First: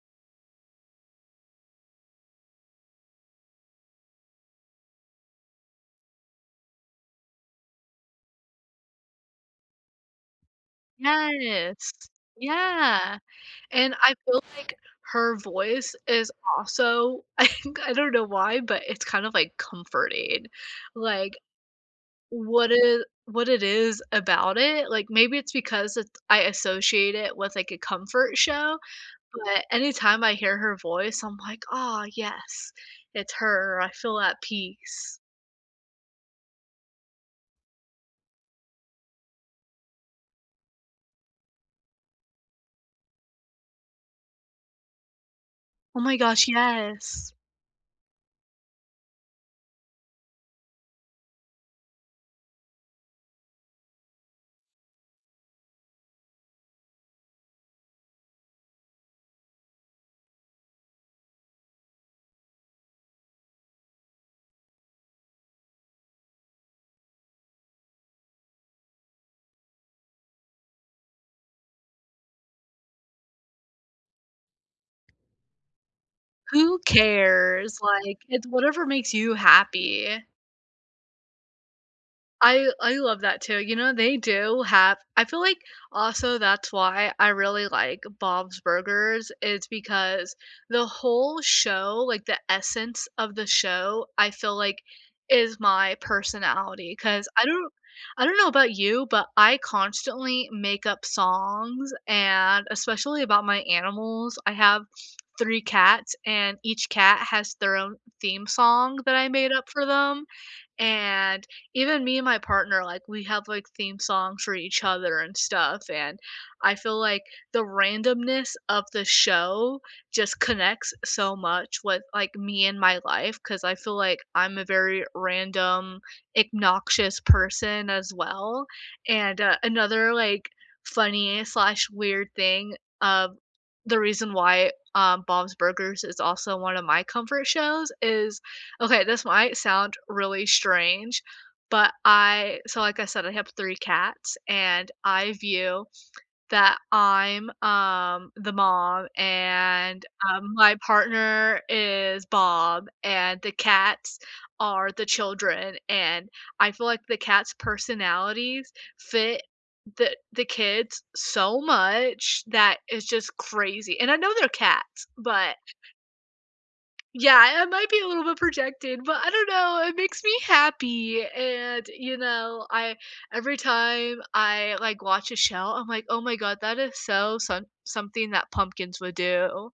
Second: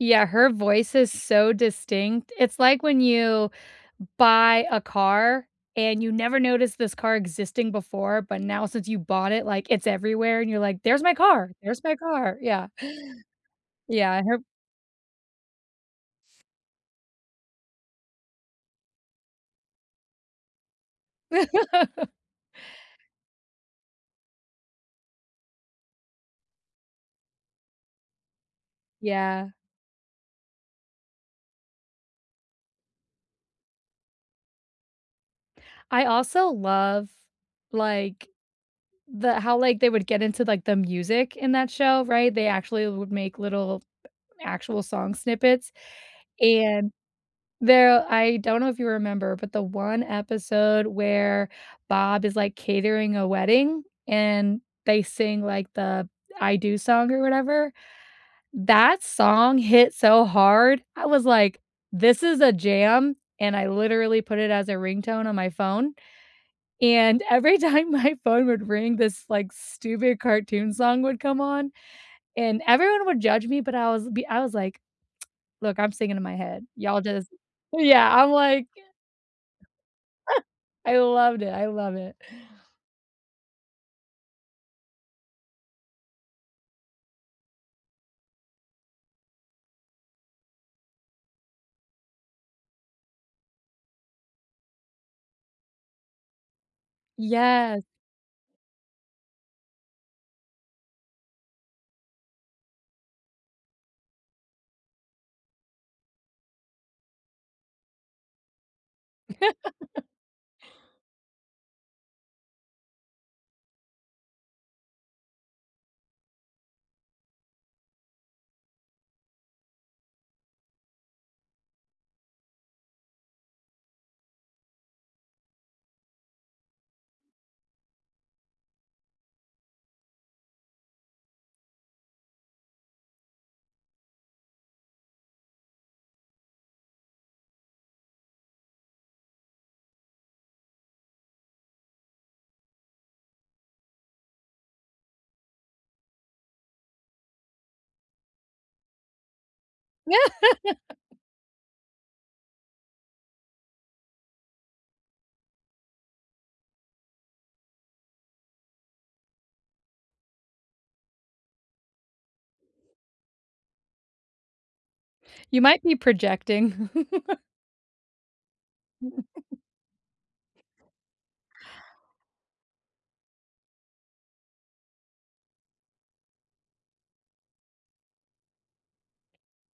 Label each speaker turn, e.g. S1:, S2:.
S1: Yeah, her voice is so distinct. It's like when you buy a car and you never noticed this car existing before, but now since you bought it, like, it's everywhere and you're, like, "There's my car. There's
S2: Yes.
S1: my car," yeah.
S2: Yeah, and
S1: Yeah,
S2: I
S1: and her
S2: feel like her voice is also, I think, I don't know why, but it's kind of like, comforting, like, what it what it is about it, like, maybe it's because it I associate it with, like, a comfort show
S1: Yeah.
S2: but anytime I hear her voice I'm like, "Ah yes, it's her. I feel at peace."
S1: I also love, like, the how, like, they would get into, like, the music in that show, right? They actually would make little actual song snippets,
S2: Oh my gosh,
S1: and
S2: yes.
S1: there I don't know if you remember, but the one episode where Bob is, like, catering a wedding, and they sing, like, the "I Do" song or whatever, that song hit so hard. I was like, "This is a jam," and I literally put it as a ringtone on my phone, and every time my phone would ring, this, like, stupid cartoon song would come on, and everyone would judge me, but I was be I was like, "Look, I'm singing in my head.
S2: Who
S1: Y'all just"
S2: cares,
S1: Yeah,
S2: like,
S1: I'm
S2: it's
S1: like
S2: whatever makes you happy.
S1: I loved it. I love it.
S2: I I love that too, you know, they do have I feel like also that's why I really like Bob's Burgers is because the whole show like, the essence of the show, I feel, like, is my personality. 'Cause I don't
S1: Yes.
S2: I don't know about you but I constantly make up songs and especially about my animals. I have 3 cats and each cat has their own theme song that I made up for them, and even me and my partner, like, we have, like, theme songs for each other and stuff and I feel like, the randomness of the show just connects so much with, like, me and my life 'cause I feel like I'm a very random, ignoxious person as well, and, uh, another, like, funny/weird thing of the reason why, um, Bob's Burgers is also one of my comfort shows is okay this might sound really strange but I so like I said, I have 3 cats and I view that I'm, um, the mom and, um, my, partner is Bob and the cats are the children and I feel like the cats' personalities fit the the kids so much that it's just crazy- and I know they're cats but
S1: You might be projecting.
S2: Yeah, I might be a little bit projecting, but I don't know, it makes me happy and, you know, I every time I, like, watch a show I'm like, "Oh, my god that is so some something that Pumpkins would do."